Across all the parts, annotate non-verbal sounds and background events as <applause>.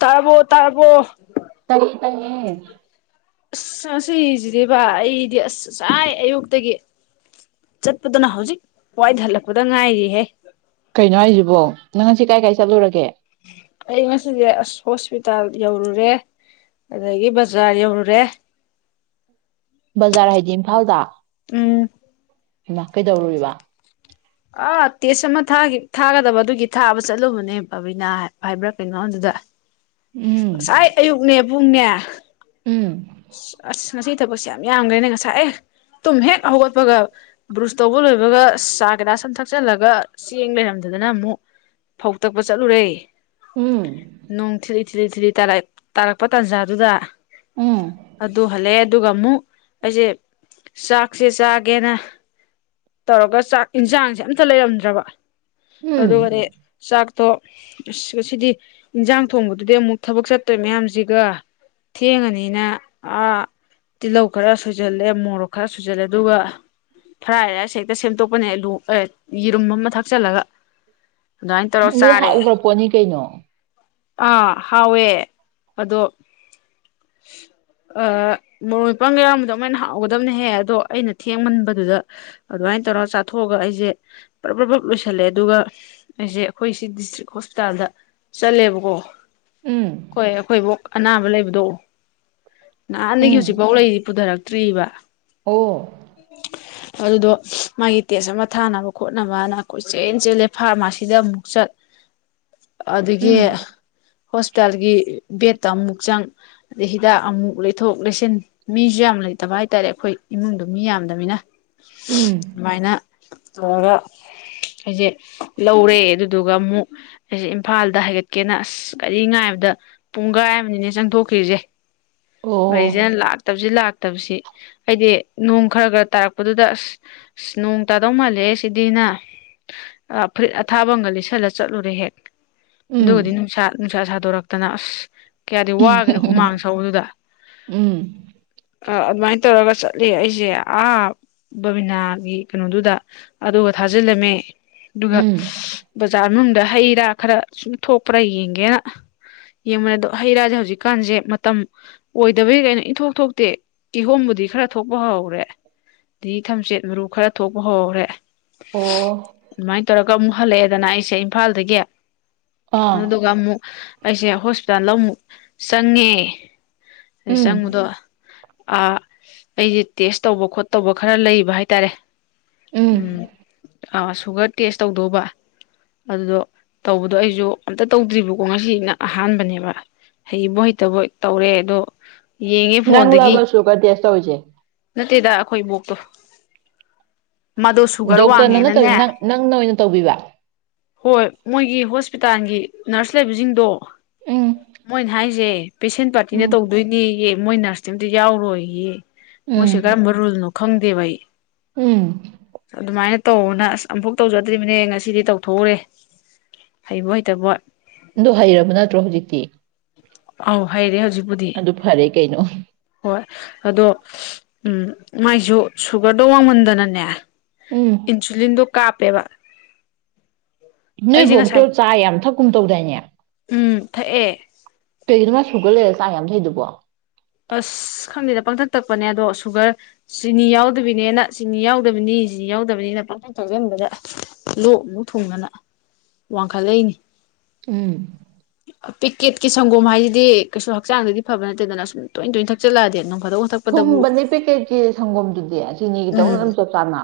ꯇꯔꯕꯣ ꯇꯔꯕꯣ ꯇꯩꯌꯦ ꯇꯩꯌꯦ <inaudible> ꯑꯁ ꯉꯁꯤꯁꯤꯖꯤꯗꯤꯕꯥ ꯑꯩꯗꯤ ꯑꯁ ꯉꯁꯥꯏ ꯑꯌꯨꯛꯇꯒꯤ ꯆꯠꯄꯗꯨꯅ ꯍꯧꯖꯤꯛ ꯋꯥꯏ ꯍꯜꯂꯛꯄꯗ ꯉꯥꯏꯔꯤꯍꯦ ꯀꯩꯅꯣ ꯍꯥꯏꯁꯤꯕꯣ ꯅꯪ ꯉꯁꯤ ꯀꯥꯏ ꯀꯥꯏ ꯆꯠꯂꯨꯔꯒꯦ ꯑꯩ ꯉꯁꯤꯁꯦ ꯑꯁ ꯍꯣꯁꯄꯤꯇꯥꯜ ꯌꯧꯔꯨꯔꯦ ꯑꯗꯒꯤ ꯕꯖꯥꯔ ꯌꯧꯔꯨꯔꯦ ꯕꯖꯥꯔ ꯍꯥꯏꯗꯤ ꯏꯝꯐꯥꯜꯗꯣ ꯎꯝ ꯍꯩꯃꯥ ꯀꯩꯗꯧꯔꯨꯔꯤꯕꯥ ꯑ ꯇꯦꯁ ꯑꯃ ꯊꯥꯒꯤ ꯊꯥꯒꯗꯕ ꯑꯗꯨꯒꯤ ꯊꯥꯕ ꯆꯠꯂꯨꯕꯅꯦ ꯕꯥꯕꯤꯅꯥ ꯍꯥꯏꯕ꯭ꯔꯥ ꯀꯩꯅꯣ ꯑꯗꯨꯗ ꯎꯝ ꯑꯁꯥꯏ ꯑꯌꯨꯛꯅꯦ ꯄꯨꯡꯅꯦ ꯎꯝ ꯑꯁ ꯉꯁꯤ ꯊꯕꯛꯁꯦ ꯌꯥꯝ ꯌꯥꯝꯈ꯭ꯔꯦꯅꯦ ꯉꯁꯥꯏ ꯑꯦ ꯇꯨꯝ ꯍꯦꯛ ꯍꯧꯒꯠꯄꯒ ꯕ꯭ꯔꯨꯁ ꯇꯧꯕ ꯂꯣꯏꯕꯒ ꯆꯥ ꯒꯤꯂꯥꯁ ꯑꯃꯥ ꯊꯛꯆꯜꯂꯒ ꯆꯦꯡ ꯂꯩꯔꯝꯗꯗꯅ ꯑꯃꯨꯛ ꯐꯧ ꯇꯛꯄ ꯆꯠꯂꯨꯔꯦ ꯎꯝ ꯅꯣꯡꯊꯤꯠꯂꯤ ꯊꯤꯠꯂꯤ ꯊꯤꯠꯂꯤ ꯇꯥꯔꯛꯄ ꯇꯥꯟꯖꯥꯗꯨꯗ ꯎꯝ ꯑꯗꯨ ꯍꯜꯂꯛꯑꯦ ꯑꯗꯨꯒ ꯑꯃꯨꯛ ꯑꯩꯁꯦ ꯆꯥꯛꯁꯦ ꯆꯥꯒꯦꯅ ꯇꯧꯔꯒ ꯆꯥꯛ ꯏꯟꯖꯥꯡꯁꯦ ꯑꯝꯇ ꯂꯩꯔꯝꯗ꯭ꯔꯕ ꯎꯝ ꯑꯗꯨꯒꯥꯅꯦ ꯆꯥꯛ ꯑꯗꯣ ꯑꯁ ꯑꯁꯤꯗꯤ ꯏꯟꯖꯥꯡ ꯊꯣꯡꯕꯗꯨꯗꯤ ꯑꯃꯨꯛ ꯊꯕꯛ ꯆꯠꯇꯣꯏ ꯃꯌꯥꯝꯁꯤꯒ ꯊꯦꯡꯉꯅꯤ ꯅꯤꯅ ꯇꯤꯜꯍꯧ ꯈꯔ ꯁꯣꯏꯖꯜꯂꯦ ꯃꯣꯔꯣꯛ ꯈꯔ ꯁꯣꯏꯖꯜꯂꯦ ꯑꯗꯨꯒ ꯐ꯭ꯔꯥꯏ ꯔꯥꯏꯁ ꯍꯦꯛꯇ ꯁꯦꯝꯗꯣꯛꯄꯅꯦ ꯑꯥꯂꯨ ꯑꯦ ꯌꯦꯔꯨꯝ ꯑꯃ ꯊꯛꯆꯜꯂꯒ ꯍꯥꯎꯒꯔꯥ ꯄꯣꯠꯅꯤ ꯀꯩꯅꯣ ꯑꯥ ꯍꯎꯋꯦ ꯑꯗꯣ ꯃꯣꯔꯣꯛ ꯃꯦꯠꯄꯥꯡꯒ ꯌꯥꯎꯔꯝꯕꯗꯣ ꯑꯗꯨꯃꯥꯏꯅ ꯍꯥꯎꯒꯗꯕꯅꯦꯍꯦ ꯑꯗꯣ ꯑꯩꯅ ꯊꯦꯡꯃꯟꯕꯗꯨꯗ ꯑꯗꯨꯃꯥꯏꯅ ꯇꯧꯔꯒ ꯆꯥꯊꯣꯛꯑꯒ ꯑꯩꯁꯦ ꯄ꯭ꯔꯞ ꯄ꯭ꯔꯞ ꯂꯣꯏꯁꯜꯂꯦ ꯑꯗꯨꯒ ꯑꯩꯁꯦ ꯑꯈꯣꯏ ꯁꯤꯒꯤ ꯗꯤꯁꯇ꯭ꯔꯤꯛ ꯍꯣꯁꯄꯤꯇꯥꯜꯗ ꯆꯠꯂꯦꯕꯀꯣ ꯎꯝ ꯀꯣꯏ ꯑꯈꯣꯏꯕꯣꯛ ꯑꯅꯥꯕ ꯂꯩꯕꯗꯣ ꯅꯍꯥꯟꯗꯒꯤ ꯎꯝ ꯍꯧꯖꯤꯛꯐꯥꯎ ꯂꯩꯔꯤ ꯄꯨꯗꯔꯛ ꯇ꯭ꯔꯤꯕ ꯑꯣ ꯑꯗꯨꯗꯣ ꯃꯥꯒꯤ ꯇꯦꯁ ꯑꯃ ꯊꯥꯅꯕ ꯈꯣꯠꯅꯕꯅ ꯀꯣꯏꯆꯦꯟ ꯆꯦꯜꯂꯦ ꯐꯥꯔꯃꯥꯁꯤꯗ ꯑꯃꯨꯛ ꯆꯠ ꯑꯗꯒꯤ ꯎꯝ ꯍꯣꯁꯄꯤꯇꯥꯜꯒꯤ ꯕꯦꯠꯇ ꯑꯃꯨꯛ ꯆꯪ ꯑꯗꯩ ꯍꯤꯗꯥꯛ ꯑꯃꯨꯛ ꯂꯩꯊꯣꯛ ꯂꯩꯁꯤꯟ ꯃꯤꯖꯨ ꯌꯥꯝ ꯂꯩꯇꯕ ꯍꯥꯏꯇꯥꯔꯦ ꯑꯩꯈꯣꯏ ꯏꯃꯨꯡꯗꯣ ꯃꯤ ꯌꯥꯝꯗꯅꯤꯅ ꯎꯝ ꯑꯗꯨꯃꯥꯏꯅ ꯇꯧꯔꯒ ꯑꯩꯁꯦ ꯂꯧꯔꯦ ꯑꯗꯨꯗꯨꯒ ꯑꯃꯨꯛ ꯑꯩꯁꯦ ꯏꯝꯐꯥꯜꯗ ꯍꯥꯏꯒꯠꯀꯦꯅ ꯑꯁ ꯀꯒꯥꯔꯤ ꯉꯥꯏꯕꯗ ꯄꯨꯡꯒꯥꯏ ꯑꯃꯅꯤꯅꯦ ꯆꯪꯊꯣꯛꯈꯤ꯭ꯔꯤꯁꯦ ꯑꯣ ꯒꯥꯔꯤꯖꯤꯅ ꯂꯥꯛꯇꯕꯖꯤ ꯂꯥꯛ ꯐꯠꯇꯕꯁꯤ ꯑꯩꯗꯤ ꯅꯣꯡ ꯈꯔ ꯈꯔ ꯇꯥꯔꯛꯄꯗꯨꯗ ꯑꯁ ꯑꯁ ꯅꯣꯡ ꯇꯥꯗꯧ ꯃꯥꯜꯂꯦ ꯁꯤꯗꯤꯅ ꯐꯨꯔꯤꯠ ꯑꯊꯥꯕ ꯑꯃꯒ ꯂꯤꯠꯁꯜꯂ ꯆꯠꯂꯨꯔꯦ ꯍꯦꯛ ꯎꯝ ꯑꯗꯨꯒꯗꯤ ꯅꯨꯡꯁꯥ ꯅꯨꯡꯁꯥ ꯁꯥꯗꯣꯔꯛꯇꯅ ꯑꯁ ꯀꯌꯥꯗꯤ ꯋꯥꯈꯔꯦ ꯍꯨꯃꯥꯡ ꯁꯧꯗꯨꯗ ꯎꯝ ꯑꯗꯨꯃꯥꯏꯅ ꯇꯧꯔꯒ ꯆꯠꯂꯦ ꯑꯩꯁꯦ ꯑꯥ ꯕꯕꯤꯅꯥꯒꯤ ꯀꯩꯅꯣꯗꯨꯗ ꯑꯗꯨꯒ ꯊꯥꯖꯤꯜꯂꯝꯃꯦ ꯑꯗꯨꯒ ꯎꯝ ꯖꯥꯔ ꯃꯅꯨꯡꯗ ꯍꯩ ꯔꯥ ꯈꯔ ꯁꯨꯝ ꯊꯣꯛꯄ꯭ꯔꯥ ꯌꯦꯡꯒꯦꯅ ꯌꯦꯡꯕꯅꯦ ꯑꯗꯣ ꯍꯩꯔꯥꯁꯦ ꯍꯧꯖꯤꯛꯀꯥꯟꯁꯦ ꯃꯇꯝ ꯑꯣꯏꯗꯕꯩ ꯑꯩꯅ ꯏꯟꯊꯣꯛ ꯊꯣꯛꯇꯦ ꯀꯤꯍꯣꯝꯕꯨꯗꯤ ꯈꯔ ꯊꯣꯛꯄ ꯍꯍꯧꯔꯦ ꯊꯝꯆꯦꯠ ꯃꯔꯨ ꯈꯔ ꯊꯣꯛꯄ ꯍꯍꯧꯔꯦ ꯑꯣ ꯃꯥꯥꯏ ꯇꯧꯔꯒ ꯑꯃꯨꯛ ꯍꯜꯂꯛꯑꯦꯗꯅ ꯑꯩꯁꯦ ꯏꯝꯐꯥꯜꯗꯒꯤ ꯑꯥ ꯑꯗꯨꯗꯨꯒ ꯑꯃꯨꯛ ꯑꯩꯁꯦ ꯍꯣꯁꯄꯤꯇꯥꯜꯗ ꯑꯃꯨꯛ ꯆꯪꯉꯦ ꯎꯝ ꯆꯪꯕꯗꯣ ꯑ ꯑꯩꯁꯦ ꯇꯦꯁ ꯇꯧꯕ ꯈꯣꯠꯇꯧꯕ ꯈꯔ ꯂꯩꯕ ꯍꯥꯏꯇꯥꯔꯦ ꯎꯝ ꯑꯥ ꯁꯨꯒꯔ ꯇꯦꯁ ꯇꯧꯗꯧꯕ ꯑꯗꯨꯗꯣ ꯇꯧꯕꯗꯣ ꯑꯩꯁꯨ ꯑꯝꯇ ꯇꯧꯗ꯭ꯔꯤꯕꯀꯣ ꯉꯁꯤꯁꯤꯅ ꯑꯍꯥꯟꯕꯅꯦꯕ ꯍꯩꯕꯣꯏ ꯍꯩꯇꯕꯣꯏ ꯇꯧꯔꯦ ꯗꯣ ꯅꯪꯂꯕ ꯁꯨꯒꯔ ꯇꯦꯁ ꯇꯧꯔꯤꯁꯦ ꯅꯠꯇꯦꯗ ꯑꯈꯣꯏ ꯏꯕꯣꯛꯇꯣ ꯃꯥꯗꯣ ꯁꯨꯒꯔ ꯗꯣꯛꯇꯔꯅ ꯋꯥꯡꯉꯦꯅꯅꯦ ꯅꯠꯇꯕꯤꯗ ꯅꯪ ꯅꯪꯅ ꯑꯣꯏꯅ ꯇꯧꯕꯤꯕ ꯍꯣꯏ ꯃꯣꯏꯒꯤ ꯍꯣꯁꯄꯤꯇꯥꯜꯒꯤ ꯅꯔꯁ ꯂꯩꯕꯖꯤꯡꯗꯣ ꯎꯝ ꯃꯣꯏꯅꯥꯍꯥꯏꯁꯦ ꯄꯦꯁꯦꯟ ꯄ꯭ꯔ ꯁꯤꯅ ꯎꯝ ꯇꯧꯗꯣꯏꯅꯦꯌꯦ ꯃꯣꯏꯅ ꯀꯩꯁꯨꯝꯇ ꯌꯥꯎꯔꯣꯏꯌꯦ ꯃꯣꯏ ꯎꯝ ꯁꯨꯒꯔ ꯃꯔꯣꯜꯅꯣ ꯈꯪ ꯕꯦꯝꯃ ꯑꯩ ꯎꯝ ꯑꯗꯨꯃꯥꯏꯅ ꯇꯧꯑꯅ ꯑꯁ ꯑꯃꯨꯛꯐꯥꯎ ꯇꯧꯖꯗ꯭ꯔꯤꯕꯅꯦ ꯉꯁꯤꯗꯤ ꯇꯧꯊꯣꯛꯎꯔꯦ ꯍꯩꯕꯣꯏ ꯍꯩꯇꯕꯣꯏ ꯗꯣ ꯍꯩꯔꯕ ꯅꯠꯇ꯭ꯔꯣ ꯍꯧꯖꯤꯛꯇꯤ ꯑꯥꯎ ꯍꯥꯏꯔꯦ ꯍꯧꯖꯤꯛ ꯑꯗꯨ ꯐꯔꯦ ꯀꯩꯅꯣ ꯑꯗꯣ ꯎꯝ ꯃꯥꯏꯁꯨ ꯁꯨꯒꯔꯗꯣ ꯋꯥꯡꯃꯟꯗꯅꯅꯦ ꯎꯝ ꯏꯟꯁꯨꯂꯤꯟꯗꯣ ꯀꯥꯞꯄꯦꯕ ꯅꯣꯏ ꯑꯩꯁꯦ ꯑꯕꯣꯛꯇꯣ ꯉꯁꯥꯏ ꯆꯥ ꯌꯥꯝ ꯊꯛꯀꯨꯝ ꯇꯧꯗꯥꯏꯅꯦ ꯎꯝ ꯊꯛꯑꯦ ꯀꯩꯅꯣ ꯃꯥ ꯁꯨꯒꯔ ꯂꯩꯔꯒ ꯆꯥ ꯌꯥꯝ ꯊꯛꯏꯗꯨꯕꯣ ꯑꯁ ꯈꯪꯗꯦꯗ ꯄꯥꯡꯊꯛ ꯊꯛꯄꯅꯦ ꯑꯗꯣ ꯁꯨꯒꯔ ꯆꯤꯅꯤ ꯌꯥꯎꯗꯕꯤꯅꯦꯅ ꯆꯤꯅꯤ ꯌꯥꯎꯗꯕꯅꯤ ꯆꯤꯅꯤ ꯌꯥꯎꯗꯕꯅꯤꯅ ꯄꯪꯊꯛ ꯊꯛꯁꯤꯟꯕꯗ ꯂꯣꯛ ꯑꯃꯨꯛ ꯊꯨꯡꯗꯅ ꯋꯥꯡꯈꯠꯂꯛꯏꯅꯤ ꯎꯝ ꯄꯤꯀꯦꯠꯀꯤ ꯁꯪꯒꯣꯝ ꯍꯥꯏꯁꯤꯗꯤ ꯀꯩꯁꯨ ꯍꯛꯆꯥꯡꯗꯗꯤ ꯐꯕ ꯅꯠꯇꯦꯗꯅ ꯁꯨꯝ ꯇꯣꯏ ꯇꯣꯏꯅ ꯊꯛꯆꯜꯂꯛꯑꯗꯤ ꯅꯣ ꯊꯨꯝꯕꯅꯦ ꯄꯦꯀꯦꯠꯀꯤ ꯁꯪꯒꯣꯝꯗꯨꯗꯤ ꯆꯤꯅꯤꯒꯤꯗꯧꯅ ꯎꯝ ꯑꯗꯨꯝ ꯆꯞ ꯆꯥꯅ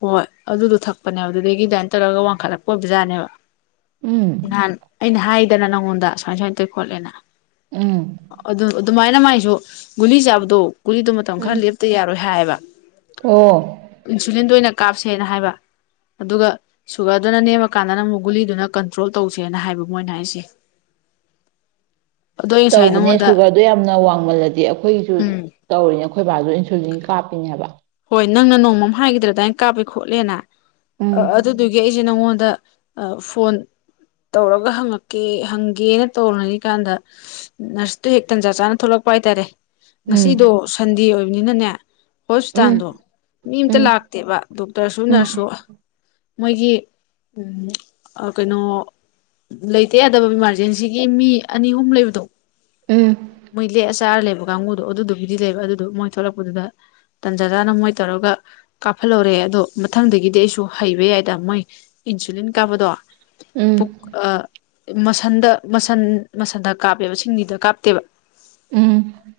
ꯍꯣꯏ ꯑꯗꯨꯗꯣ ꯊꯛꯄꯅꯦ ꯑꯗꯨꯗꯒꯤ ꯑꯗꯨꯃꯥꯏꯅ ꯇꯧꯔꯒ ꯋꯥꯡꯈꯠꯂꯛꯄ ꯑꯣꯏꯕꯖꯥꯠꯅꯦꯕ ꯎꯝ ꯅꯍꯥꯟ ꯑꯩꯅ ꯍꯥꯏ ꯗꯅ ꯅꯪꯉꯣꯟꯗ ꯁꯣꯃꯥꯏ ꯁꯣꯃꯥꯏꯋꯤ ꯈꯠꯂꯦꯅ ꯎꯝ ꯑꯗꯨ ꯑꯥ ꯗꯨꯃꯥꯏꯅ ꯃꯥꯥꯏ ꯗꯣ ꯒꯨꯂꯤ ꯆꯥꯕꯗꯣ ꯀꯨꯂꯤꯗꯣ ꯃꯇꯝ ꯎꯝ ꯈꯔ ꯂꯦꯞꯇ ꯌꯥꯔꯣꯏ ꯍꯥꯏꯕ ꯑꯣ ꯏꯟꯁꯨꯂꯤꯟꯗꯨ ꯑꯣꯏꯅ ꯀꯥꯞꯁꯦꯅ ꯍꯥꯏꯕ ꯑꯗꯨꯒ ꯁꯨꯒꯔꯗꯨꯅ ꯅꯦꯝꯃꯀꯥꯟꯗꯅ ꯑꯃꯨꯛ ꯒꯨꯂꯤꯗꯨꯅ ꯀꯟꯇ꯭ꯔꯣꯜ ꯇꯧꯁꯦꯅ ꯍꯥꯏꯕ ꯃꯣꯏꯅ ꯍꯥꯏꯁꯦ ꯑꯗꯣ ꯑꯩ ꯉꯁꯥꯏ ꯇꯧꯕꯅꯦ ꯅꯪꯉꯣꯟꯗ ꯁꯨꯒꯔꯗꯣ ꯌꯥꯝꯅ ꯋꯥꯡꯃꯜ ꯑꯗꯗꯤ ꯑꯩꯈꯣꯏꯁꯨ ꯎꯝ ꯇꯧꯔꯤꯅꯦ ꯑꯩꯈꯣꯏ ꯕꯥꯗꯨ ꯏꯟꯁꯨꯂꯤꯟ ꯀꯥꯞꯄꯤꯅꯦ ꯍꯥꯏꯕ ꯍꯣꯏ ꯅꯪꯅ ꯅꯣꯡꯃꯥ ꯑꯃ ꯍꯥꯏꯈꯤꯗꯔꯗꯥꯏ ꯀꯥꯞꯄꯦ ꯈꯣꯠꯂꯦꯅ ꯑꯥ ꯎꯝ ꯑꯗꯨꯗꯨꯒꯤ ꯑꯩꯁꯦ ꯅꯪꯉꯣꯟ ꯗ ꯐꯣꯟ ꯇꯧꯔꯒ ꯍꯪꯉꯛꯀꯦ ꯍꯪꯒꯦꯅ ꯇꯧꯅꯔꯤꯀꯥꯟꯗ ꯅꯔꯁꯇꯣ ꯍꯦꯛ ꯇꯟꯖꯥ ꯆꯥꯅ ꯊꯣꯛꯂꯛꯄ ꯍꯥꯏꯇꯥꯔꯦ ꯉꯁꯤꯗꯣ ꯎꯝ ꯁꯟꯗꯦ ꯑꯣꯏ ꯅꯤꯅꯅꯦ ꯍꯣꯁ ꯎꯝ ꯄꯤꯇꯥꯟꯗꯣ ꯃꯤ ꯑꯝꯇ ꯎꯝ ꯂꯥꯛꯇꯦꯕ ꯗꯣꯛꯇꯔꯁꯨ ꯎꯝ ꯅꯔꯁꯁꯨ ꯃꯣꯏꯒꯤ ꯎꯝ ꯀꯩꯅꯣ ꯂꯩꯇ ꯌꯥꯗꯕ ꯏꯃꯥꯔꯖꯦꯟꯁꯤꯒꯤ ꯃꯤ ꯑꯅꯤ ꯑꯍꯨꯝ ꯂꯩꯕꯗꯣ ꯎꯝ ꯃꯣꯏ ꯂꯦꯛꯑ ꯆꯥꯔ ꯂꯩꯕ ꯀꯥꯡꯕꯨꯨꯗꯣ ꯑꯗꯨꯗꯨꯕꯨꯗꯤ ꯂꯩꯕ ꯑꯗꯨꯗꯣ ꯃꯣꯏ ꯊꯣꯛꯂꯛꯄꯗꯨꯗ ꯇꯟꯖꯥ ꯆꯥꯟ ꯃꯣꯏ ꯇꯧꯔꯒ ꯀꯥꯞꯍꯜꯍꯧꯔꯦ ꯑꯗꯣ ꯃꯊꯪꯗꯒꯤꯗꯤ ꯑꯩꯁꯨ ꯍꯩꯕ ꯌꯥꯏꯗ ꯃꯣꯏ ꯏꯟꯁꯨꯂꯤꯟ ꯀꯥꯞꯄꯗꯣ ꯎꯝ ꯎꯝ ꯄꯨꯛ ꯑ ꯃꯁꯟꯗ ꯃꯁꯟ ꯃꯁꯟꯗ ꯀꯥꯞꯄꯦꯕ ꯁꯤꯡꯂꯤꯗ ꯀꯥꯞꯇꯦꯕ ꯎꯝ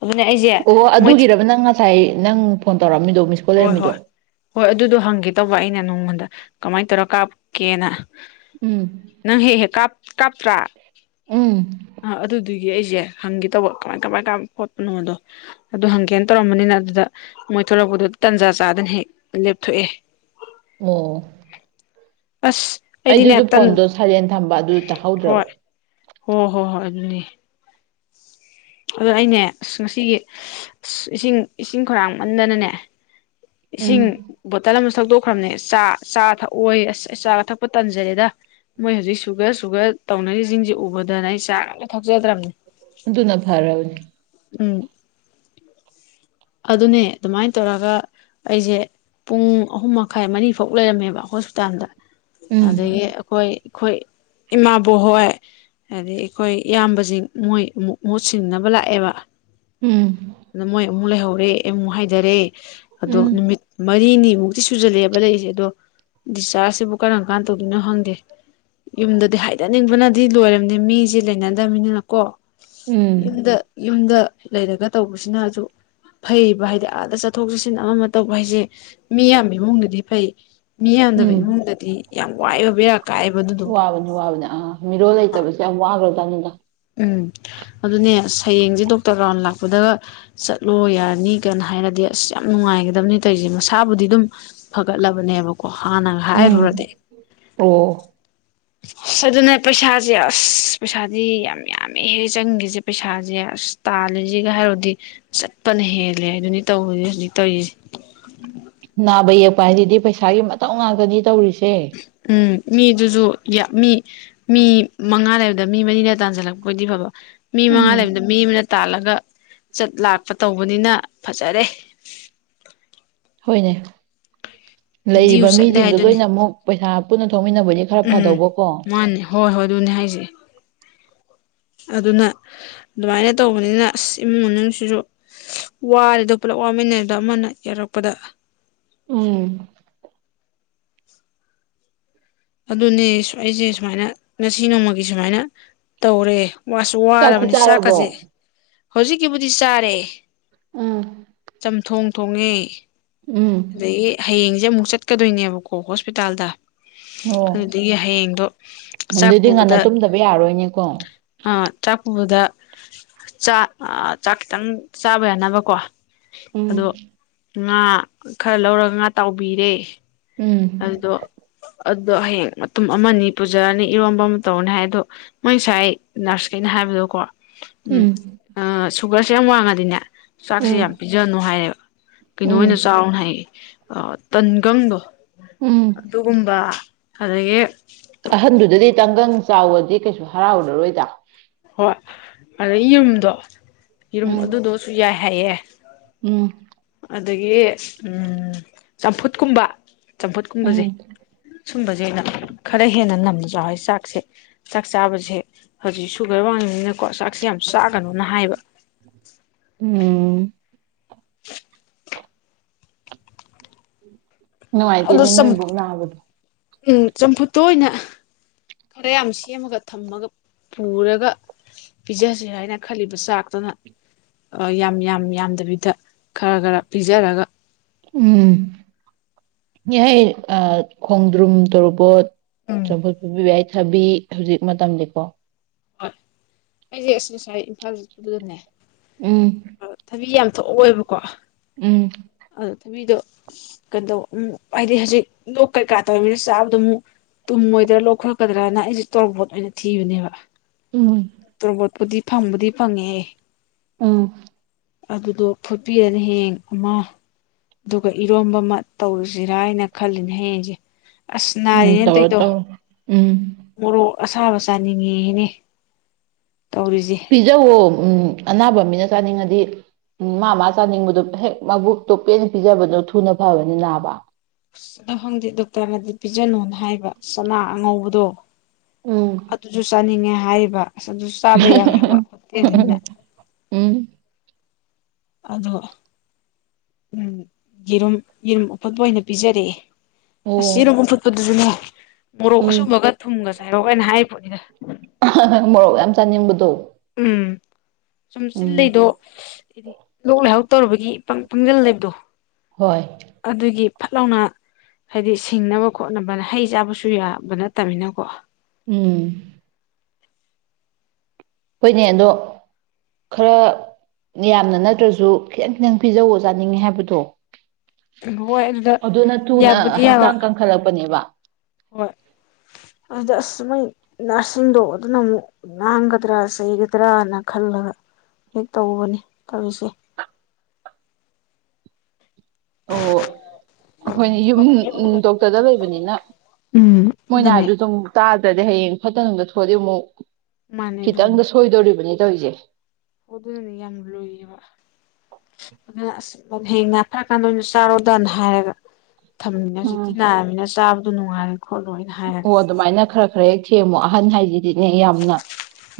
ꯑꯗꯨꯅꯦ ꯑꯩꯁꯦ ꯑꯣ ꯃꯣꯏ ꯑꯗꯨꯒꯤꯔꯕ ꯅꯪ ꯉꯁꯥꯏ ꯅꯪ ꯐꯣꯟ ꯇꯧꯔꯛꯑꯃꯃꯤꯗꯣ ꯍꯣꯏ ꯍꯣꯏ ꯍꯣꯏ ꯑꯗꯨꯗꯣ ꯍꯪꯒꯦ ꯇꯧꯕ ꯑꯩꯅ ꯅꯪꯉꯣꯟꯗ ꯀꯃꯥꯏꯅ ꯇꯧꯔ ꯀꯥꯞꯀꯦꯅ ꯎꯝ ꯅꯪ ꯍꯦ ꯍꯦꯛ ꯀꯥꯞ ꯀꯞꯇꯔꯥ ꯎꯝ ꯑ ꯑꯗꯨ ꯑꯗꯨꯒꯤ ꯑꯩꯁꯦ ꯍꯪꯒꯦ ꯇꯧꯕ ꯀꯃꯥꯏ ꯀꯃꯥꯏ ꯀꯥꯞ ꯈꯣꯠꯄꯅꯣꯗꯣ ꯑꯗꯨ ꯍꯪꯒꯦꯅ ꯇꯧꯔꯝꯕꯅꯤꯅ ꯑꯗꯨꯗ ꯃꯣꯏ ꯊꯂꯛꯄꯗꯣ ꯇꯟꯖꯥ ꯆꯥꯗꯅ ꯍꯦꯛ ꯂꯦꯞꯊꯣꯛꯑꯦ ꯑꯣ ꯑꯁ ꯑꯩꯗꯤꯅꯦ ꯑꯩꯗꯨꯁꯨ ꯇꯟ ꯐꯣꯟꯗꯣ ꯁꯥꯏꯂꯦꯟ ꯊꯝꯕ ꯑꯗꯨ ꯇꯥꯍꯧꯗ꯭ꯔꯕ ꯍꯣꯏ ꯍꯣ ꯍꯣ ꯍꯣꯏ ꯑꯗꯨꯅꯦ ꯑꯗꯣ ꯑꯩꯅꯦ ꯑꯁ ꯉꯁꯤꯒꯤ ꯑꯁ ꯏꯁꯤꯡ ꯏꯁꯤꯡ ꯈꯔꯥꯡꯃꯟꯗꯅꯅꯦ ꯏꯁꯤꯡ ꯎꯝ ꯕꯣꯇꯜ ꯑꯃꯁꯨ ꯊꯛꯇꯣꯛꯈ꯭ꯔꯕꯅꯦ ꯆꯥ ꯆꯥ ꯊꯛꯑꯣꯌꯦ ꯑꯁ ꯆꯥꯒ ꯊꯛꯄ ꯇꯟꯖꯔꯦꯗ ꯃꯣꯏ ꯍꯧꯖꯤꯛ ꯁꯨꯒꯔ ꯁꯨꯒꯔ ꯇꯧꯅꯔꯤꯁꯤꯡꯁꯦ ꯎꯕꯗꯅ ꯑꯩ ꯆꯥꯒꯥ ꯑꯀꯇ ꯊꯛꯆꯗ꯭ꯔꯕꯅꯦ ꯑꯗꯨꯅ ꯐꯥꯔꯕꯅꯤ ꯎꯝ ꯑꯗꯨꯅꯦ ꯑꯗꯨꯃꯥꯏꯅ ꯇꯧꯔꯒ ꯑꯩꯁꯦ ꯄꯨꯡ ꯑꯍꯨꯝ ꯃꯈꯥꯏ ꯃꯔꯤ ꯐꯥꯎ ꯂꯩꯔꯝꯃꯦꯕ ꯍꯣꯁꯄꯤꯇꯥꯜꯗ ꯎꯝ ꯑꯗꯒꯤ ꯑꯈꯣꯏ ꯑꯈꯣꯏ ꯏꯃꯥꯕꯣꯛ ꯍꯣꯏ ꯑꯗꯩꯩ ꯑꯈꯣꯏ ꯏꯌꯥꯝꯕꯁꯤꯡ ꯃꯣꯏ ꯑꯃꯨꯛ ꯃꯍꯨꯠ ꯁꯤꯟꯅꯕ ꯂꯥꯛꯑꯦꯕ ꯎꯝ ꯑꯗ ꯃꯣꯏ ꯑꯃꯨꯛ ꯂꯩꯍꯧꯔꯦ ꯑꯩ ꯑꯃꯨꯛ ꯍꯥꯏꯗꯔꯦ ꯑꯗꯣ ꯎꯝ ꯅꯨꯃꯤꯠ ꯃꯔꯤꯅꯤ ꯃꯨꯛꯇꯤ ꯁꯨꯖꯜꯂꯛꯑꯦꯕ ꯂꯩ ꯁꯦ ꯑꯗꯣ ꯗꯤꯆꯥꯔꯖꯁꯤꯕꯨ ꯀꯔꯝ ꯀꯥꯟ ꯇꯧꯗꯣꯏꯅꯣ ꯈꯪꯗꯦ ꯌꯨꯝꯗꯗꯤ ꯍꯥꯏꯗꯅꯤꯡꯕꯅꯗꯤ ꯂꯣꯏꯔꯝꯅꯦ ꯃꯤꯁꯦ ꯂꯩꯅꯗꯝꯅꯤꯅ ꯀꯣ ꯎꯝ ꯌꯨꯝꯗ ꯌꯨꯝꯗ ꯂꯩꯔꯒ ꯇꯧꯕꯁꯤꯅꯁꯨ ꯐꯩꯌꯕ ꯍꯥꯏꯗꯤ ꯑꯥꯗ ꯆꯠꯊꯣꯛ ꯆꯠꯁꯤꯟ ꯑꯃ ꯑꯃ ꯇꯧꯕ ꯍꯥꯏꯁꯦ ꯃꯤ ꯌꯥꯝꯕ ꯏꯃꯨꯡꯗꯗꯤ ꯐꯩ ꯃꯤ ꯌꯝꯗꯕ ꯎꯝ ꯏꯃꯨꯡꯗꯗꯤ ꯌꯥꯝ ꯋꯥꯏꯌꯦꯕꯥ ꯕꯦꯔ ꯋꯥꯕꯅꯤ ꯋꯥꯕꯅꯤ ꯑꯥ ꯃꯤꯔꯣꯜ ꯂꯩꯇꯕꯁꯦ ꯌꯥꯝ ꯋꯥꯒꯔ꯭ꯖꯠꯅꯤꯗ ꯎꯝ ꯑꯗꯨꯅꯦ ꯑꯁ ꯍꯌ ꯍꯌꯦꯡꯖꯦ ꯗꯣꯛꯇꯔ ꯔꯥꯎꯟ ꯂꯥꯛꯄꯗꯒ ꯆꯠꯂꯣ ꯌꯥꯔꯅꯤ ꯀꯅ ꯍꯥꯏꯔꯗꯤ ꯑꯁ ꯌꯥꯝ ꯅꯨꯡꯉꯥꯏꯒꯗꯕꯅꯤ ꯇꯣꯏꯖꯦ ꯃꯁꯥꯕꯨꯗꯤ ꯑꯗꯨꯝ ꯐꯒꯠꯂꯕꯅꯦꯕ ꯀꯣ ꯍꯥꯟꯅꯒ ꯎꯝ ꯍꯥꯏꯔꯨꯔꯗꯤ ꯑꯣ ꯑꯁ ꯑꯗꯨꯅꯦ ꯄꯩꯁꯥꯁꯦ ꯑꯁ ꯄꯩꯁꯥꯗꯤ ꯌꯥꯝ ꯌꯥꯝꯃꯦꯍꯦ ꯆꯪꯒ꯭ꯔꯤꯖꯦ ꯄꯩꯁꯥꯖꯦ ꯑꯁ ꯇꯥꯜꯂꯤꯁꯤꯒ ꯍꯥꯏꯔꯣꯗꯤ ꯆꯠꯄꯅ ꯍꯦꯜꯂꯦ ꯑꯗꯨꯅꯤ ꯇꯧꯔꯤꯖꯦ ꯍꯧꯖꯤꯛ ꯇꯧꯔꯤꯖꯦ ꯅꯥꯕ ꯌꯦꯛꯄ ꯍꯥꯏꯗꯨꯗꯤ ꯄꯩꯁꯥꯒꯤ ꯃꯇꯧ ꯉꯥꯛꯇꯅꯤ ꯇꯧꯔꯤꯁꯦ ꯎꯝ ꯃꯤꯗꯨꯖꯨ ꯃꯤ ꯃꯤ ꯃꯉꯥ ꯂꯩꯕꯗ ꯃꯤ ꯃꯔꯤꯅ ꯇꯥꯟꯖꯜꯂꯛꯄ ꯑꯣꯏꯗꯤ ꯐꯕ ꯃꯤ ꯃꯉꯥ ꯎꯝ ꯂꯩꯕꯗ ꯃꯤ ꯑꯃꯅ ꯇꯥꯜꯂꯒ ꯆꯠ ꯂꯥꯛꯄ ꯇꯧꯕꯅꯤꯅ ꯐꯖꯔꯦ ꯍꯣꯏꯅꯦ ꯗ꯭ꯌꯨ ꯂꯩꯔꯤꯕ ꯆꯠꯂꯦ ꯃꯤꯁꯤꯡꯗꯨ ꯍꯥꯏꯗꯨꯅꯤ ꯂꯣꯏꯅ ꯑꯃꯨꯛ ꯄꯩꯁꯥ ꯄꯨꯟꯅ ꯊꯣꯛꯃꯤꯟꯅꯕ ꯑꯣꯏꯗꯤ ꯈꯔ ꯎꯝ ꯐꯗꯧꯕꯀꯣ ꯃꯥꯅꯦ ꯍꯣꯏ ꯍꯣꯏ ꯑꯗꯨꯅꯦ ꯍꯥꯏꯁꯦ ꯑꯗꯨꯅ ꯑꯗꯨꯃꯥꯏꯅ ꯇꯧꯕꯅꯤꯅ ꯑꯁ ꯏꯃꯨꯡ ꯃꯅꯨꯡꯁꯤꯁꯨ ꯋꯥꯔꯦꯗꯣ ꯄꯨꯂꯞ ꯋꯥꯃꯤꯟꯅꯔꯦꯗꯣ ꯑꯃꯅ ꯌꯥꯔꯛꯄꯗ ꯎꯝ ꯑꯗꯨꯅꯦ ꯁꯋꯥꯏꯁꯦ ꯁꯨꯃꯥꯏꯅ ꯉꯁꯤ ꯅꯣꯡꯃꯒꯤ ꯁꯨꯃꯥꯏꯅ ꯇꯧꯔꯦ ꯋꯥꯁꯨ ꯆꯥꯛꯇꯤ ꯋꯥꯔꯕꯅꯤ ꯆꯥꯛꯀꯁꯦ ꯆꯥꯔꯕꯣ ꯍꯧꯖꯤꯛꯀꯤꯕꯨꯗꯤ ꯆꯥꯔꯦ ꯎꯝ ꯆꯝꯊꯣꯡ ꯇꯣꯡꯉꯦ ꯎꯝ ꯑꯗꯒꯤ ꯍꯌꯦꯡꯁꯦ ꯑꯃꯨꯛ ꯆꯠꯀꯗꯣꯏꯅꯦꯕꯀꯣ ꯍꯣꯁꯄꯤꯇꯥꯜꯗ ꯑꯣ ꯑꯗꯨꯗꯒꯤ ꯍꯌꯦꯡꯗꯣ ꯆꯥꯛ ꯑꯗꯨꯗꯤ ꯄꯨꯕꯗ ꯉꯟꯅ ꯇꯨꯝꯗꯕ ꯌꯥꯔꯣꯏꯅꯦꯀꯣ ꯑꯥ ꯆꯥꯛ ꯄꯨꯕꯗ ꯆꯥꯛ ꯑꯥ ꯆꯥꯛ ꯈꯤꯇꯪ ꯆꯥꯕ ꯌꯥꯅꯕꯀꯣ ꯑꯗꯣ ꯎꯝ ꯉꯥ ꯈꯔ ꯂꯧꯔꯒ ꯉꯥ ꯇꯥꯎꯕꯤꯔꯦ ꯎꯝ ꯑꯗꯨꯗꯣ ꯑꯗꯨꯗꯣ ꯍꯌꯦꯡ ꯃꯇꯨꯝ ꯑꯃꯅꯤ ꯄꯨꯖꯔꯅꯤ ꯏꯔꯣꯝꯕ ꯑꯃ ꯇꯧꯅꯤ ꯍꯥꯏ ꯑꯗꯣ ꯃꯣꯏ ꯉꯁꯥꯏ ꯅꯔꯁꯈꯩꯅ ꯍꯥꯏꯕꯗꯣꯀꯣ ꯎꯝ ꯑꯥ ꯁꯨꯒꯔꯁꯦ ꯌꯥꯝ ꯋꯥꯡꯉꯗꯤꯅꯦ ꯆꯥꯛꯁꯦ ꯎꯝ ꯌꯥꯝ ꯄꯤꯖꯅꯨ ꯍꯥꯏꯌꯦ ꯀꯩꯅꯣ ꯎꯝ ꯑꯣꯏꯅ ꯆꯥꯎꯅ ꯍꯥꯏꯌꯦ ꯑ ꯇꯟꯒꯪꯗꯣ ꯎꯝ ꯑꯗꯨꯒꯨꯝꯕ ꯑꯗꯒꯤ ꯑꯍꯟꯗꯨꯗꯗꯤ ꯇꯟꯒꯪ ꯆꯥꯎꯑꯣꯗꯤ ꯀꯩꯁꯨ ꯍꯔꯥꯎꯔꯔꯣꯏꯗ ꯍꯣꯏ ꯑꯗꯩ ꯌꯨꯝꯗꯣ ꯌꯦꯔꯨꯝ ꯎꯝ ꯑꯗꯨꯗꯣꯁꯨ ꯌꯥꯏꯦ <unintelligible> ꯎꯝ ꯑꯗꯒꯤ ꯎꯝ ꯆꯝꯐꯨꯠꯀꯨꯝꯕ ꯆꯝꯐꯨꯠꯀꯨꯝꯕꯁꯦ ꯎꯝ ꯁꯨꯝꯕꯁꯦ ꯑꯣꯏꯅ ꯈꯔ ꯍꯦꯟꯅ ꯅꯝꯅ ꯆꯥꯎ ꯍꯥꯏꯁꯦ ꯆꯥꯛꯁꯦ ꯆꯥꯛ ꯆꯥꯕꯁꯦ ꯍꯧꯖꯤꯛꯁꯨ ꯁꯨꯒꯔ ꯋꯥꯡꯉꯤꯅꯤꯅꯀꯣ ꯆꯥꯛꯁꯦ ꯌꯥꯝ ꯆꯥꯛꯒꯅꯣꯅ ꯍꯥꯏꯕ ꯎꯝ <inaudible> ꯑꯗꯣ ꯅꯨꯡꯉꯥꯏꯇꯦꯅꯦ ꯆꯝ ꯅꯣꯏ ꯕꯣꯛ ꯅꯥꯕꯗꯣ ꯎꯝ ꯆꯝꯐꯨꯠꯇꯣ ꯑꯣꯏꯅ ꯈꯔ ꯌꯥꯝ ꯁꯦꯝꯃꯒ ꯊꯝꯃꯒ ꯄꯨꯔꯒ ꯄꯤꯖꯁꯦ ꯍꯥꯏꯅ ꯈꯜꯂꯤꯕ ꯆꯥꯛꯇꯨꯅ ꯌꯥꯝ ꯌꯥꯝ ꯌꯥꯝꯗꯕꯤꯗ ꯈꯔ ꯈꯔ ꯄꯤꯖꯔꯒ ꯎꯝ ꯌꯥꯏ ꯑꯥ ꯈꯣꯡꯗ꯭ꯔꯨꯝ ꯇꯣꯔꯕꯣꯠ <unintelligible> ꯎꯝ ꯆꯝꯐꯨꯠ ꯐꯨꯠꯄꯤꯕ ꯌꯥꯏ ꯊꯕꯤ ꯍꯧꯖꯤꯛ ꯃꯇꯝꯗꯤꯀꯣ ꯍꯣꯏ ꯑꯩꯁꯦ ꯑꯁ ꯉꯁꯥꯏ ꯏꯝꯐꯥꯜꯗꯨꯗꯅꯦ ꯎꯝ ꯊꯣꯛꯍꯧꯋꯦꯕꯀꯣ ꯎꯝ ꯊꯕꯤꯗꯣ ꯀꯩꯗꯧ ꯎꯝ ꯍꯥꯏꯗꯤ ꯍꯧꯖꯤꯛ ꯂꯣꯛ ꯀꯩꯀꯥ ꯇꯧꯔꯤꯃꯤꯅ ꯆꯥꯕꯗꯣ ꯑꯃꯨꯛ ꯇꯨꯝꯃꯣꯏꯗ꯭ꯔꯥ ꯂꯣꯛ ꯈꯨꯔꯛꯀꯗ꯭ꯔꯅ ꯑꯩꯁꯦ ꯇꯣꯔꯕꯣꯠ ꯑꯣꯏꯅ ꯊꯤꯕꯅꯦꯕ ꯎꯝ ꯇꯣꯔꯕꯣꯠꯄꯨꯗꯤ ꯐꯪꯕꯨꯗꯤ ꯐꯪꯉꯦ ꯎꯝ ꯑꯗꯨꯗꯣ ꯐꯨꯠꯄꯤꯔꯅꯤ ꯍꯌꯦꯡ ꯑꯃ ꯑꯗꯨꯒ ꯏꯔꯣꯝꯕ ꯑꯃ ꯇꯧꯔꯁꯤꯔ ꯍꯥꯏꯅ ꯈꯜꯂꯤꯅꯦ ꯍꯌꯦꯡꯁꯦ ꯑꯁ ꯎꯝ ꯅꯥꯔꯤꯅꯦ ꯇꯧꯔꯣ ꯇꯩꯗꯣ ꯇꯧꯔꯣ ꯎꯝ ꯃꯣꯔꯣꯛ ꯑꯁꯥꯕ ꯆꯥꯅꯤꯡꯉꯤꯅꯦ ꯄꯤꯖꯑꯧꯋꯣ ꯎꯝ ꯑꯅꯥꯕ ꯃꯤꯅ ꯆꯥꯅꯤꯡꯉꯗꯤ ꯃꯥ ꯃꯥ ꯆꯥꯅꯤꯡꯕꯗꯣ ꯍꯦꯛ ꯃꯕꯨꯛꯇꯣ ꯄꯦꯅ ꯄꯤꯖꯕꯗꯣ ꯊꯨꯅ ꯐꯕꯅꯦ ꯅꯥꯕ ꯑꯁ ꯑꯗꯣ ꯈꯪꯗꯦ ꯗꯣꯛꯇꯔꯅꯗꯤ ꯄꯤꯖꯅꯨꯅ ꯍꯥꯏꯕ ꯆꯅꯥ ꯑꯉꯧꯕꯗꯣ ꯎꯝ ꯑꯗꯨꯁꯨ ꯆꯥꯅꯤꯡꯉꯦ ꯍꯥꯏꯔꯤꯕ ꯑꯁ ꯑꯗꯨꯁꯨ ꯆꯥꯕ ꯌꯥꯔꯣꯏ ꯍꯥꯏꯕ <unintelligible> ꯎꯝ ꯑꯗꯣ ꯎꯝ ꯌꯦꯔꯨꯝ ꯌꯦꯔꯨꯝ ꯑꯐꯨꯠꯄ ꯑꯣꯏꯅ ꯄꯤꯖꯔꯦ ꯑꯁ ꯑꯣ ꯌꯦꯔꯨꯝ ꯑꯐꯨꯠꯄꯗꯨꯁꯨꯅꯦ ꯃꯣꯔꯣꯛ ꯎꯝ ꯑꯁꯨꯕꯒ ꯊꯨꯝꯒ ꯆꯥꯏꯔꯛꯑꯣ ꯀꯥꯏꯅ ꯍꯥꯏꯔꯤ ꯄꯣꯠꯅꯤꯗ ꯃꯣꯔꯣꯛ ꯌꯥꯝ ꯆꯥꯅꯤꯡꯕꯗꯣ ꯎꯝ ꯁꯨꯝ ꯆꯤꯜ ꯎꯝ ꯂꯩꯗꯣ ꯍꯥꯏꯗꯤ ꯂꯣꯛ ꯂꯥꯏꯍꯧ ꯇꯧꯔꯨꯕꯒꯤ ꯏꯄꯪ ꯄꯪꯖꯜꯂ ꯂꯩꯕꯗꯣ ꯍꯣꯏ ꯑꯗꯨꯒꯤ ꯐꯠ ꯂꯥꯎꯅ ꯍꯥꯏꯗꯤ ꯁꯤꯡꯅꯕ ꯈꯣꯠꯅꯕ ꯍꯩ ꯆꯥꯕꯁꯨ ꯌꯥꯕ ꯅꯠꯇꯅꯤꯅꯀꯣ ꯎꯝ ꯍꯣꯏꯅꯦ ꯑꯗꯣ ꯈꯔ ꯌꯥꯝꯅ ꯅꯠꯇ꯭ꯔꯁꯨ ꯈꯤꯇꯪ ꯈꯤꯇꯪ ꯄꯤꯖꯧ ꯆꯥꯅꯤꯡꯉꯦ ꯍꯥꯏꯕꯗꯣ ꯍꯣꯏ ꯑꯗꯨꯗ ꯑꯗꯨꯅ ꯊꯨꯅ ꯌꯥꯕꯨꯗꯤ ꯌꯥꯕ ꯍꯛꯆꯥꯡ ꯀꯟꯈꯠꯂꯛꯄꯅꯦꯕ ꯍꯣꯏ ꯑꯗꯨꯗ ꯁꯨꯃꯥꯏ ꯅꯔꯁꯤꯡꯗꯣ ꯑꯗꯨꯅ ꯑꯃꯨꯛ ꯉꯥꯡꯒꯗ꯭ꯔꯥ ꯆꯩꯒꯗ꯭ꯔꯥꯅ ꯈꯜꯂꯒ ꯍꯦꯛ ꯇꯧꯕꯅꯤ ꯇꯧꯔꯤꯁꯦ ꯑꯣ ꯑꯈꯣꯏꯅ ꯌꯨꯝ ꯗꯣꯛꯇꯔꯗ ꯂꯩꯕꯅꯤꯅ ꯎꯝ ꯃꯣꯏꯅ ꯑꯗꯨꯅꯦ ꯍꯥꯏꯕꯗꯨ ꯑꯗꯨꯝ ꯇ ꯍꯌꯦꯡ ꯐꯠꯇ ꯅꯨꯡꯗ ꯊꯣꯛꯑꯗꯤ ꯑꯃꯨꯛ ꯃꯥꯅꯦ ꯈꯤꯇꯪꯗ ꯁꯣꯏꯗꯣꯔꯤꯕꯅꯤ <unintelligible> ꯑꯗꯨꯅꯅꯤ ꯌꯥꯝ ꯂꯨꯌꯦꯕ ꯑꯗꯨꯅ ꯑꯁ ꯍꯌꯦꯡ ꯅꯥ ꯐꯔꯀꯥꯟꯗ ꯑꯣꯏꯅ ꯆꯥꯔꯣꯗꯅ ꯍꯥꯏꯔꯒ <unintelligible> ꯍꯧꯖꯤꯛꯇꯤ ꯎꯝ ꯅꯥꯔꯝꯅꯤꯅꯥ ꯆꯥꯕꯗꯨ ꯅꯨ ꯋꯥꯜ ꯑꯣ ꯑꯗꯨꯃꯥꯏꯅ ꯈꯔ ꯈꯔ ꯍꯦꯛ ꯊꯦꯡꯃꯣ ꯑꯍꯟ ꯍꯥꯏꯁꯤ ꯗꯤꯅꯦ ꯌꯥꯝꯅ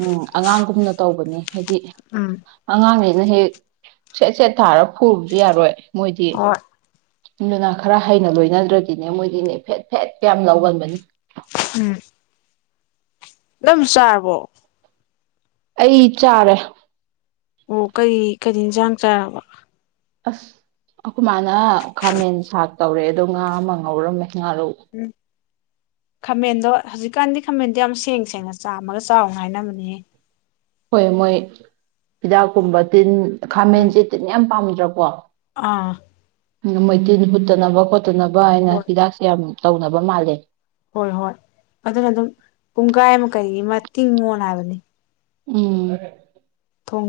ꯎꯝ ꯑꯉꯥꯡꯒꯨꯝꯅ ꯇꯧꯕꯅꯦ ꯍꯥꯏꯗꯤ ꯎꯝ ꯑꯉꯥꯡꯒꯩꯅ ꯍꯦꯛ ꯁꯦꯠ ꯁꯦꯠ ꯊꯔꯥ ꯐꯨꯔꯨꯕꯁꯨ ꯌꯥꯔꯣꯏ ꯃꯣꯏꯗꯤ ꯍꯣꯏ ꯗꯨꯅ ꯈꯔ ꯍꯩꯅ ꯂꯣꯏꯅꯗ꯭ꯔꯗꯤꯅꯦ ꯃꯣꯏꯗꯤꯅꯦ ꯐꯦꯠ ꯐꯦꯠ ꯀ ꯌꯥꯝ ꯂꯥꯎꯒꯟꯕꯅꯤ ꯎ ꯎꯝ ꯆꯥꯔꯕꯣ ꯑꯩ ꯆꯥꯔꯦ ꯑꯣ ꯀꯔꯤ ꯀꯔꯤ ꯏꯟꯖꯥꯡ ꯆꯥꯔꯕ ꯑꯁ ꯑꯈꯣꯏ ꯃꯥꯅ ꯈꯥꯃꯦꯟ ꯁꯥꯛ ꯇꯧꯔꯦ ꯑꯗ ꯉꯥ ꯑꯃ ꯉꯧꯔꯝꯃꯦ ꯉꯥꯔꯧ ꯎꯝ ꯈꯥꯃꯦꯟꯗꯣ ꯍꯧꯖꯤꯛꯀꯥꯟꯗꯤ ꯈꯥꯃꯦꯟꯗꯣ ꯌꯥꯝ ꯁꯦꯡ ꯁꯦꯡꯅ ꯆꯥꯝꯃꯒ ꯆꯥꯎꯅ ꯍꯥꯏꯅꯕꯅꯤꯍꯦ ꯍꯣꯏ ꯃꯣꯏ ꯍꯤꯗꯥꯛꯀꯨꯝꯕ ꯇꯤꯟ ꯎꯝ ꯈꯥꯃꯦꯟꯁꯦ ꯇꯤꯟ ꯌꯥꯝ ꯄꯥꯝ <unintelligible> ꯑꯥ ꯃꯣꯌ ꯇꯤꯅ ꯍꯨꯠꯇꯅꯕ ꯈꯣꯠꯇ ꯅꯕ ꯍꯥꯏꯅ ꯍꯣꯏ ꯍꯤꯗꯥꯛꯁꯤ ꯌꯥꯝ ꯇꯧꯅꯕ ꯃꯥꯜꯂꯦ ꯍꯣꯏ ꯍꯣꯏ ꯑꯗꯨꯅ ꯑꯗꯨꯝ ꯄꯨꯡꯒꯥꯏ ꯑꯃ ꯀꯔꯤ ꯑꯃ ꯇꯤꯡꯉꯣꯅ ꯍꯥꯏꯕꯅꯤ ꯎꯝ ꯊꯣꯡ